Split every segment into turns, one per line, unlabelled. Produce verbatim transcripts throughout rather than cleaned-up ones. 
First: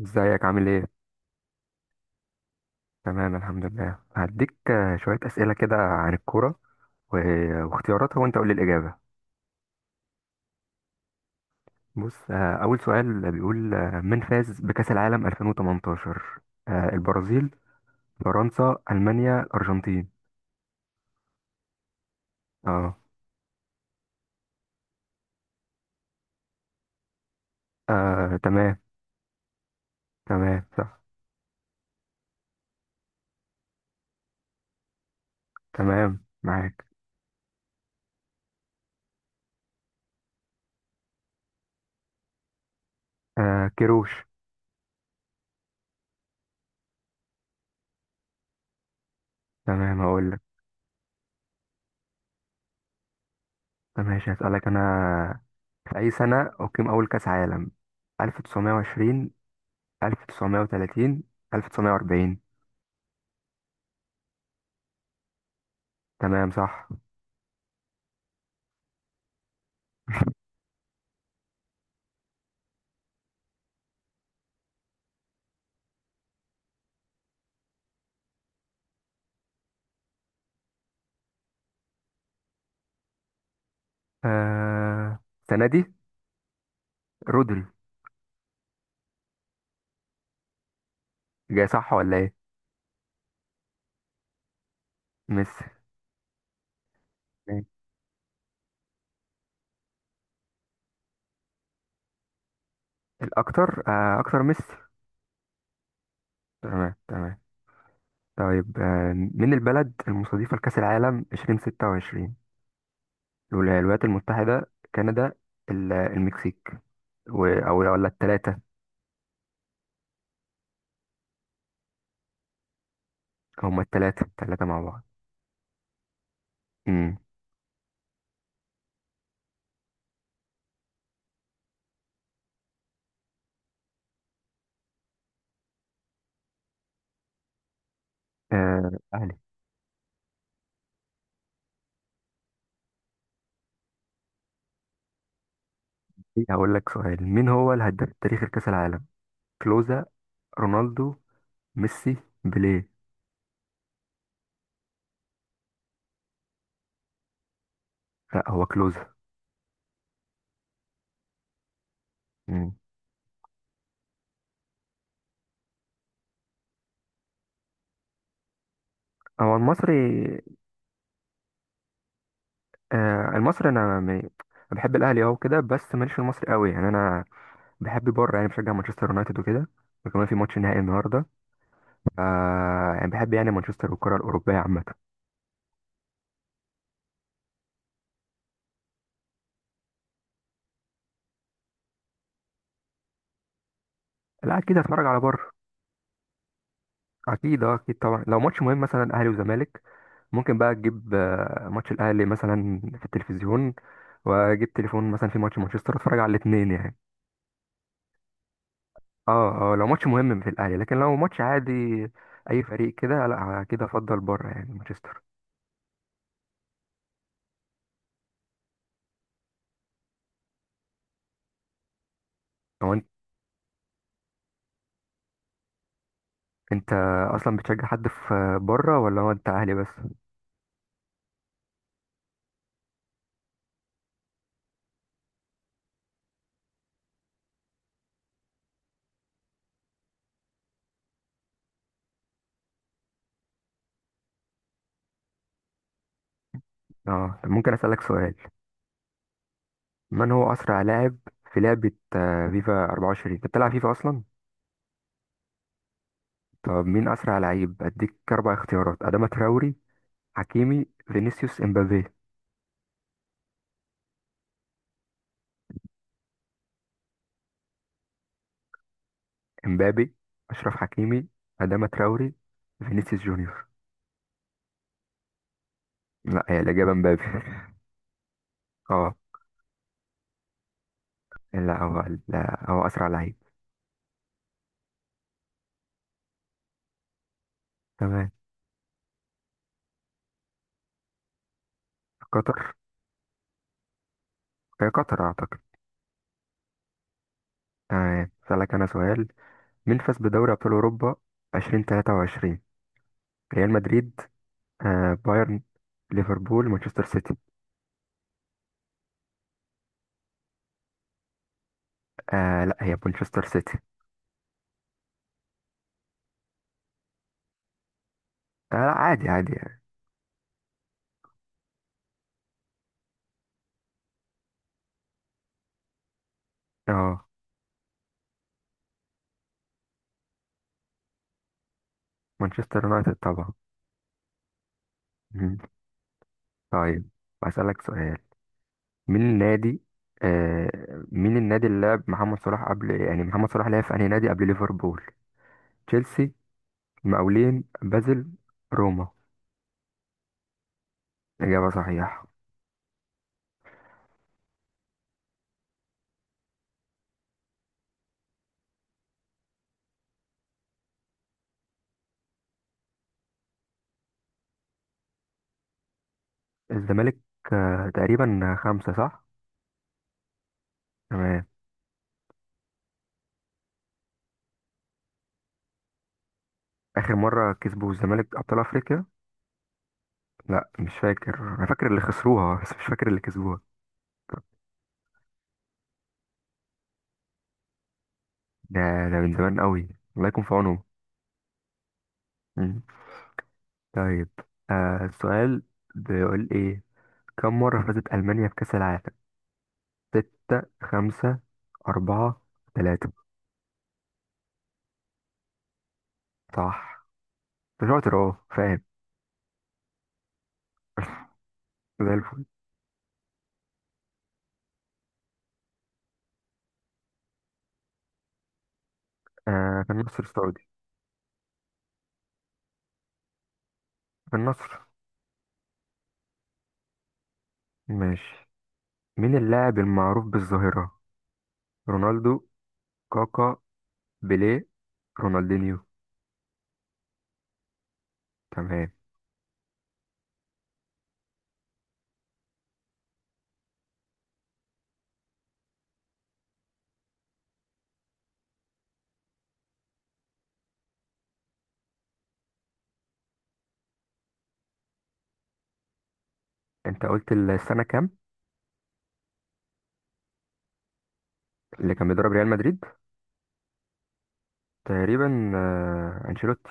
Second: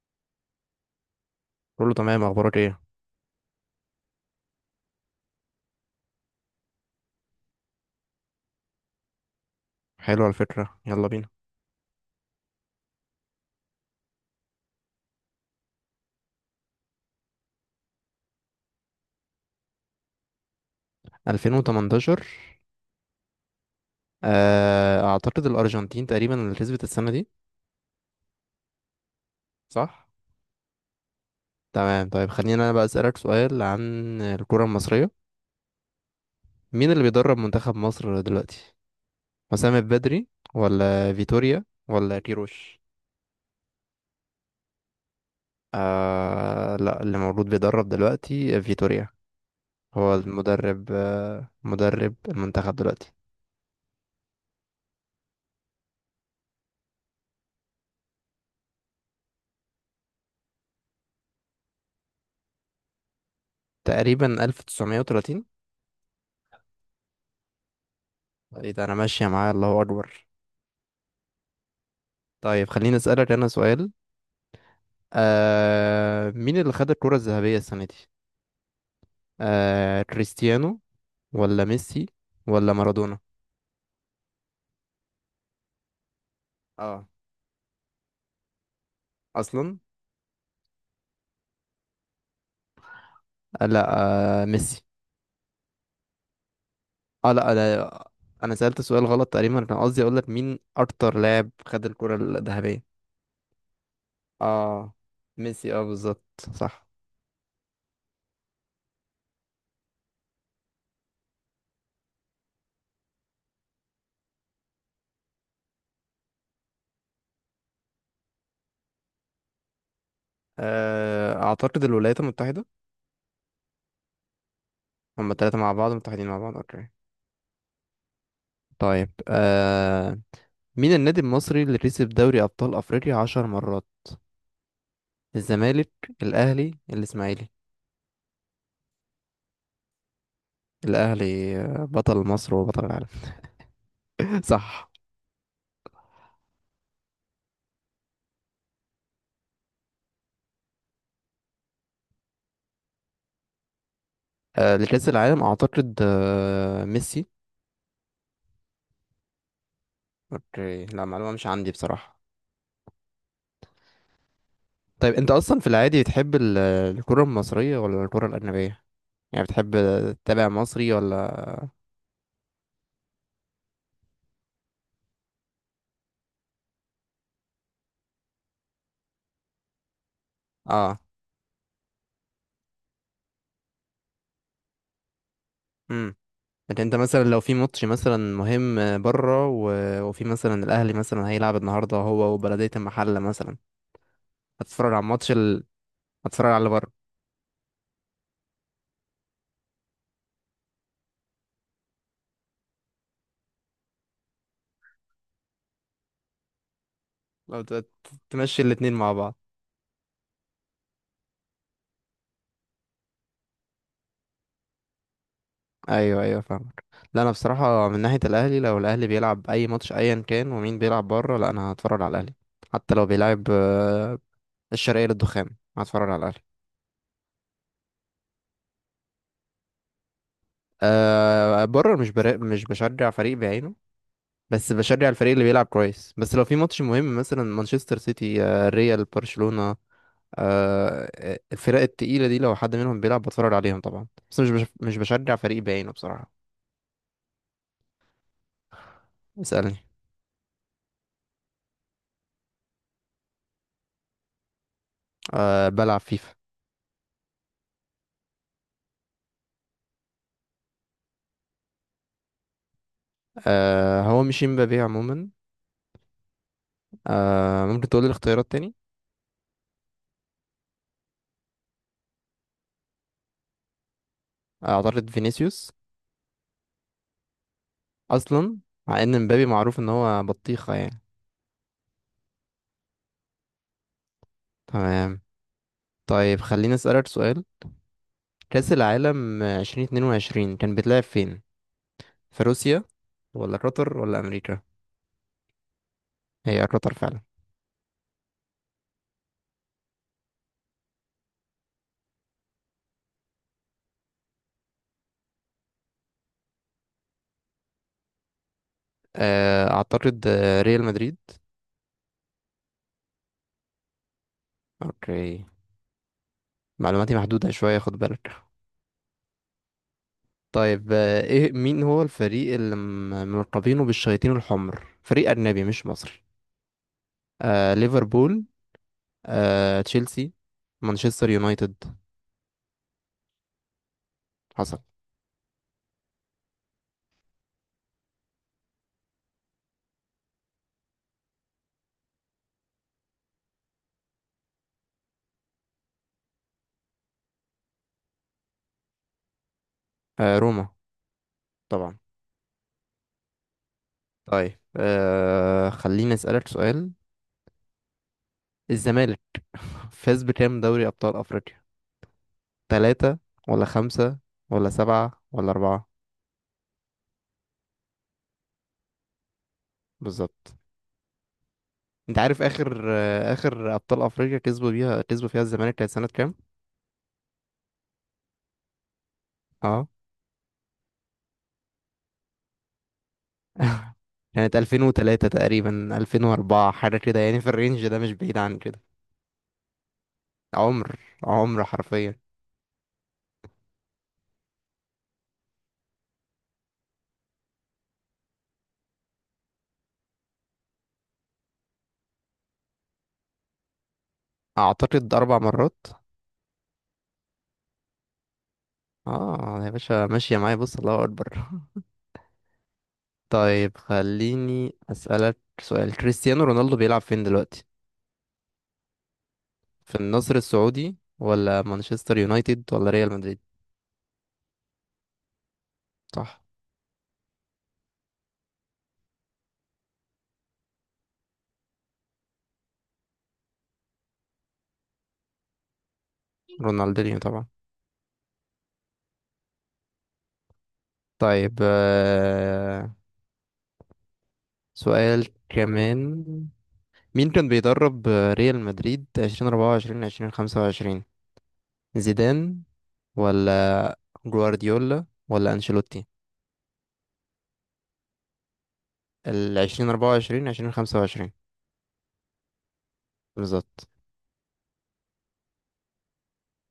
ازيك عامل ايه؟
كله تمام، اخبارك ايه؟
تمام الحمد لله هديك، آه، شوية أسئلة كده عن الكورة، و- واختياراتها، وانت قول لي الإجابة.
حلو، على فكرة يلا بينا.
بص، آه، أول سؤال بيقول، آه، من فاز بكأس العالم ألفين وتمنتاشر؟ آه، البرازيل، فرنسا، ألمانيا، الأرجنتين؟
ألفين وتمنتاشر؟
اه.
آه، اعتقد الارجنتين تقريبا اللي كسبت السنة دي.
آه، تمام.
صح.
تمام صح.
تمام، طيب خلينا، انا بقى اسالك سؤال عن الكرة المصرية.
تمام معاك.
مين اللي بيدرب منتخب مصر دلوقتي؟ حسام البدري ولا فيتوريا ولا كيروش؟
آه، كيروش.
آه لا، اللي موجود بيدرب دلوقتي فيتوريا.
تمام
هو
هقول لك.
المدرب، آه مدرب المنتخب دلوقتي.
ماشي هسألك أنا. في أي سنة أقيم أول كأس عالم؟ ألف وتسعمائة وعشرون؟ ألف وتسعمائة وثلاثون؟ ألف وتسعمية واربعين؟
تقريبا ألف وتسعمائة وثلاثين.
تمام صح.
ايه ده، انا ماشية معاه، الله اكبر. طيب خليني اسألك أنا سؤال. آه مين اللي خد الكرة الذهبية السنة دي؟ آه كريستيانو ولا ميسي ولا مارادونا؟
آه... السنة دي
اه.
رودري.
اصلا.
جاي صح ولا ايه؟
آه لا. آه ميسي.
ميسي.
اه لا،
ماشي.
انا. انا سألت سؤال غلط، تقريبا كان قصدي اقول لك مين اكتر لاعب خد الكرة الذهبية.
الأكتر آه... أكتر ميسي.
اه ميسي، اه بالظبط. صح.
تمام تمام. طيب، آه... من البلد المستضيفة لكأس العالم ألفين وستة وعشرين؟ الولا- الولايات المتحدة، كندا، ال- المكسيك، و... أو ولا التلاتة؟
آه اعتقد الولايات المتحدة.
هما التلاتة التلاتة مع بعض.
هما التلاتة مع بعض، متحدين مع بعض، اوكي.
امم.
طيب آه مين النادي المصري اللي كسب دوري ابطال افريقيا عشر مرات؟ الزمالك، الاهلي، الاسماعيلي؟
آه... أهلي.
الاهلي آه، بطل مصر وبطل العالم. صح.
هقول لك سؤال. مين هو الهداف التاريخي لكأس العالم؟ كلوزا؟ رونالدو؟ ميسي؟ بيليه؟
آه، لكأس العالم اعتقد آه، ميسي.
لا هو كلوزا.
اوكي، لا معلومة مش عندي بصراحة.
مم.
طيب انت اصلا في العادي بتحب ال- الكرة المصرية ولا الكرة الأجنبية؟ يعني
هو
بتحب
المصري.
تتابع مصري ولا؟
آه المصري، انا م- أنا بحب الاهلي، اه، وكده، بس ماليش في المصري قوي يعني، انا بحب بره، يعني بشجع مانشستر يونايتد وكده، وكمان في ماتش نهائي
اه.
النهارده. آه يعني بحب يعني مانشستر والكره الاوروبيه عامه.
امم. لكن انت مثلا لو في ماتش مثلا مهم بره و... وفي مثلا الاهلي مثلا هيلعب النهارده هو وبلدية المحلة مثلا،
لا اكيد
هتتفرج على
هتفرج على
الماتش
بره.
ال... هتتفرج على اللي بره.
اكيد، اه، اكيد طبعا. لو ماتش مهم مثلا اهلي وزمالك، ممكن بقى تجيب، آه، ماتش الاهلي مثلا في التلفزيون، واجيب تليفون مثلا في ماتش مانشستر، اتفرج على الاثنين يعني.
لو ت- ت- تمشي الاتنين مع بعض.
اه اه. لو ماتش مهم في الاهلي، لكن لو ماتش عادي اي فريق كده، لا كده افضل بره يعني مانشستر.
ايوه ايوه، فاهمك. لا انا بصراحه من ناحيه الاهلي، لو الاهلي بيلعب اي ماتش ايا كان ومين بيلعب بره، لا انا هتفرج على الاهلي.
هو
حتى لو بيلعب آه، الشرقيه للدخان، هتفرج على الاهلي.
انت اصلا بتشجع حد في بره، ولا هو انت اهلي بس؟
أه بره، مش برا... مش بشجع فريق بعينه. بس بشجع الفريق اللي بيلعب كويس، بس لو في ماتش مهم مثلا مانشستر سيتي، آه، ريال، برشلونه. أه الفرق التقيله دي لو حد منهم بيلعب بتفرج عليهم طبعا، بس مش بش... مش بشجع فريق بعينه بصراحه.
اه. طب ممكن اسالك سؤال؟
اسالني.
من هو اسرع لاعب في لعبه، آه، فيفا اربعة وعشرين؟ انت بتلعب فيفا اصلا؟
أه بلعب فيفا.
طب مين اسرع لعيب؟ اديك اربع اختيارات: اداما تراوري، حكيمي، فينيسيوس، امبابي؟
أه هو مش امبابي عموما. آه ممكن تقول لي الاختيارات تاني.
امبابي، اشرف حكيمي، اداما تراوري، فينيسيوس جونيور.
آه، اعترض فينيسيوس.
لا هي الاجابه امبابي.
اصلا. مع
اه.
ان مبابي معروف ان هو بطيخة يعني.
لا هو لا هو اسرع لعيب.
تمام. طيب خليني اسألك سؤال.
تمام.
كأس العالم ألفين واتنين وعشرين كان بيتلعب فين؟ في
قطر.
روسيا ولا قطر ولا امريكا؟
هي قطر اعتقد.
هي قطر فعلا.
تمام. اسالك انا سؤال. مين فاز بدوري أبطال أوروبا ألفين وتلاتة وعشرين، ريال مدريد؟ آه بايرن؟ ليفربول؟ مانشستر سيتي؟
آه اعترض، آه، ريال مدريد.
آه لا هي مانشستر سيتي.
اوكي، معلوماتي محدودة شوية، خد بالك.
آه لا، عادي عادي يعني.
طيب آه، ايه مين هو الفريق اللي م- ملقبينه بالشياطين الحمر، فريق اجنبي مش مصري؟
اه،
آه ليفربول، آه، تشيلسي، مانشستر يونايتد؟
مانشستر يونايتد طبعا.
حصل.
مم. طيب، بسألك سؤال. مين النادي آه مين النادي اللي لعب محمد صلاح قبل، يعني محمد صلاح لعب في أنهي نادي قبل ليفربول؟ تشيلسي؟ مقاولين بازل؟ روما؟
آه، روما.
إجابة
طبعا.
صحيحة.
طيب آه، خليني أسألك سؤال. الزمالك فاز بكام دوري أبطال أفريقيا؟ ثلاثة ولا خمسة ولا سبعة ولا أربعة؟
الزمالك، آه تقريبا خمسة صح؟
بالظبط.
تمام.
أنت عارف آخر آه، آخر أبطال أفريقيا كسبوا بيها، كسبوا فيها الزمالك، كانت سنة كام؟
اخر مره كسبوا الزمالك ابطال افريقيا.
اه.
لا مش فاكر، انا فاكر اللي خسروها بس مش فاكر اللي كسبوها.
كانت ألفين وثلاثة تقريبا، ألفين وأربعة حاجة كده يعني، في الرينج ده، مش بعيد عن
ده
كده.
ده من زمان قوي، الله يكون في عونهم.
عمر، عمر حرفيا.
مم. طيب، آه السؤال بيقول ايه؟ كم مره فازت المانيا بكاس العالم؟ ستة؟ خمسة؟ أربعة؟ ثلاثة؟
أعتقد أربع مرات.
صح، أنت شاطر، أهو فاهم،
اه يا باشا، ماشية معايا، بص الله اكبر.
زي الفل.
طيب خليني اسألك سؤال، كريستيانو رونالدو بيلعب فين دلوقتي؟
آه في
في
النصر
النصر
السعودي.
السعودي ولا مانشستر يونايتد ولا ريال مدريد؟
في النصر.
صح.
ماشي. مين اللاعب المعروف بالظاهرة؟ رونالدو؟ كاكا؟ بيليه؟ رونالدينيو؟
رونالدينيو طبعا.
تمام.
طيب آه، سؤال كمان. مين كان بيدرب آه، ريال مدريد ألفين وأربعة وعشرين ألفين وخمسة وعشرين؟ زيدان ولا جوارديولا ولا انشيلوتي؟
انت قلت السنة كام؟
ال ألفين وأربعة وعشرين ألفين وخمسة وعشرين.
اللي كان بيدرب ريال مدريد.
بالظبط.
تقريبا آه، أنشيلوتي.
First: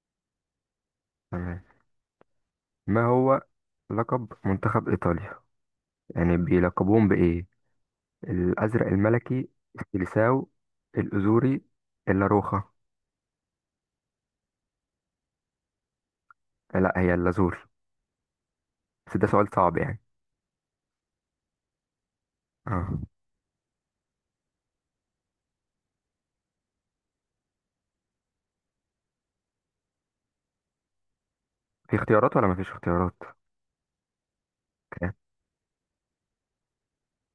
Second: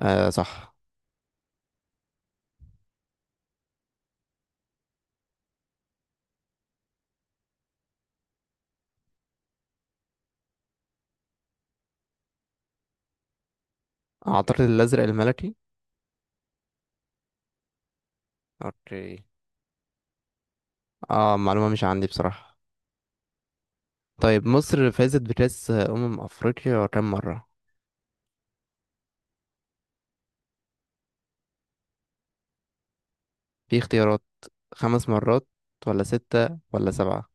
آه صح.
تمام. ما هو لقب منتخب إيطاليا؟ يعني بيلقبوهم بإيه؟ الأزرق الملكي؟ السيليساو؟ الأزوري؟ اللاروخا؟
أعتقد الأزرق الملكي.
لا هي اللازوري. بس
اوكي.
ده سؤال صعب يعني.
اه معلومة مش عندي بصراحة.
اه.
طيب مصر فازت بكأس أمم أفريقيا كام مرة؟
في اختيارات ولا مفيش اختيارات؟
في اختيارات، خمس
اوكي.
مرات ولا ستة ولا سبعة؟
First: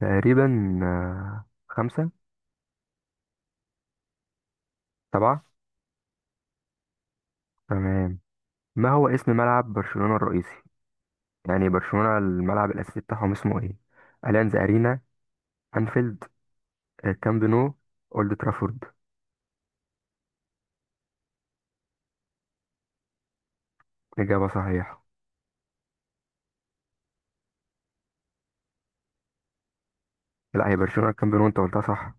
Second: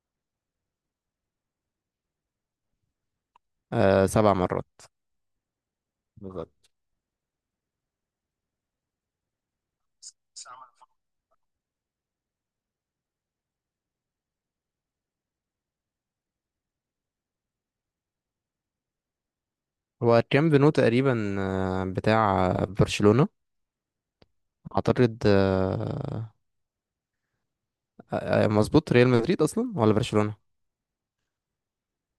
تقريبا آه، خمسة.
آه سبع مرات.
سبعة.
بالظبط.
تمام. ما هو اسم ملعب برشلونة الرئيسي؟ يعني برشلونة الملعب الأساسي بتاعهم اسمه ايه؟ أليانز أرينا؟ أنفيلد؟ آه، كامب نو؟ اولد ترافورد؟
هو كام بنو تقريبا، آه، بتاع برشلونة.
إجابة صحيحة.
أعتقد آه، آه، آه، مظبوط، ريال مدريد أصلا ولا برشلونة.
لا هي برشلونة الكامبيون، وأنت قلتها صح.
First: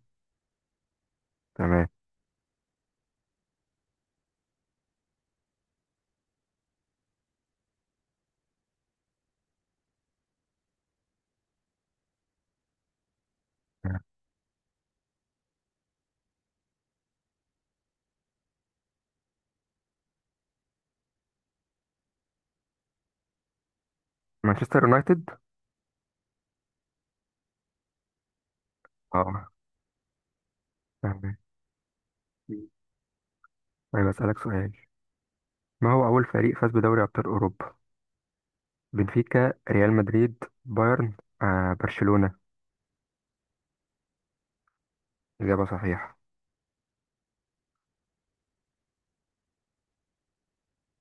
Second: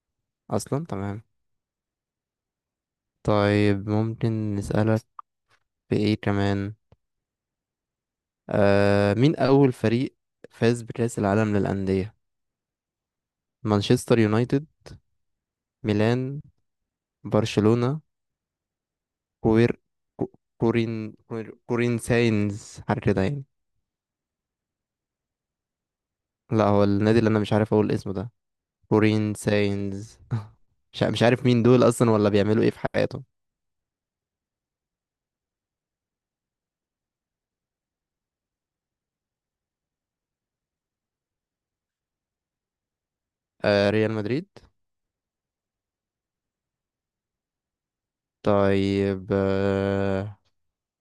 أصلا تمام.
تمام.
طيب ممكن نسألك بإيه كمان. آه، مين أول فريق فاز بكأس العالم للأندية؟ مانشستر يونايتد، ميلان، برشلونة، كوير كو- كورين كورين كورين ساينز، حاجة كده يعني.
مانشستر يونايتد.
لا هو النادي اللي أنا مش عارف أقول اسمه ده، كورين
اه.
ساينز. مش ع- مش
تمام.
عارف مين دول أصلا ولا بيعملوا إيه في حياتهم.
طيب أسألك سؤال. ما هو أول فريق فاز بدوري أبطال أوروبا؟ بنفيكا؟ ريال مدريد؟ بايرن؟ آه برشلونة؟
آه ريال مدريد.
إجابة صحيحة.
طيب آه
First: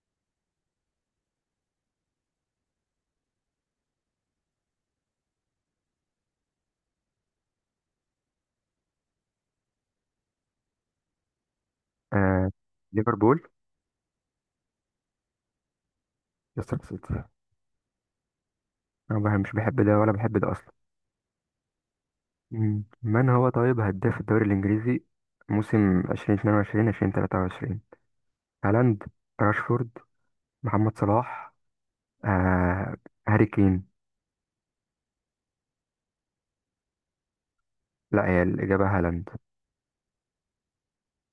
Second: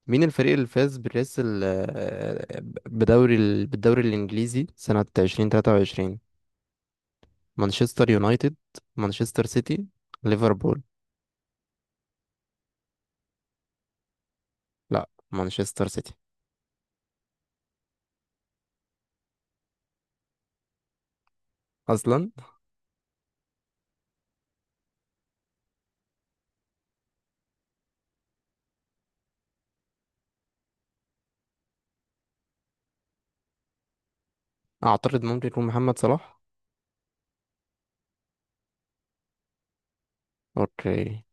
مين الفريق اللي فاز بريس ال- آه، بدوري ال- بالدوري الإنجليزي سنة ألفين وتلاتة وعشرين؟ مانشستر يونايتد، مانشستر سيتي، ليفربول؟
آه ليفربول.
لا، مانشستر سيتي.
ليستر سيتي. أنا بح- مش بحب ده ولا بحب ده أصلا.
اصلا.
مم. من هو طيب هداف الدوري الإنجليزي موسم ألفين واتنين وعشرين ألفين وثلاثة وعشرون؟ هالاند؟ راشفورد؟ محمد صلاح؟ آه هاري كين؟
اعترض، ممكن يكون محمد صلاح.
لا هي الإجابة هالاند.
اوكي.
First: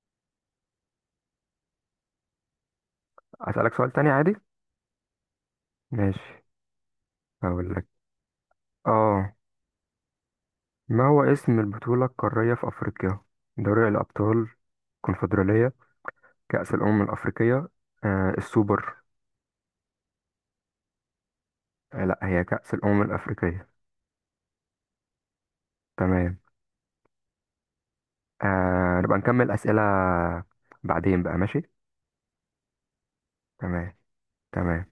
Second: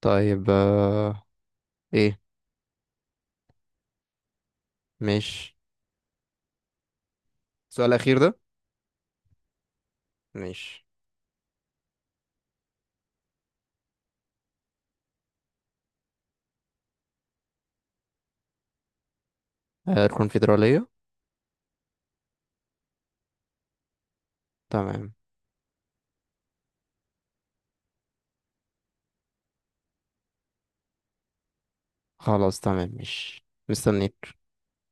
طيب آه... ايه؟
أسألك سؤال تاني عادي.
ماشي.
ماشي. هقول لك.
السؤال الاخير ده
اه.
ماشي.
ما هو اسم البطولة القارية في أفريقيا؟ دوري الأبطال؟ الكونفدرالية؟ كأس الأمم الأفريقية؟ آه السوبر؟
آه الكونفدرالية.
آه لا هي كأس الأمم الأفريقية.
تمام.
تمام. آه نبقى نكمل أسئلة بعدين بقى ماشي.
خلاص تمام، ماشي،
تمام
مستنيك.
تمام.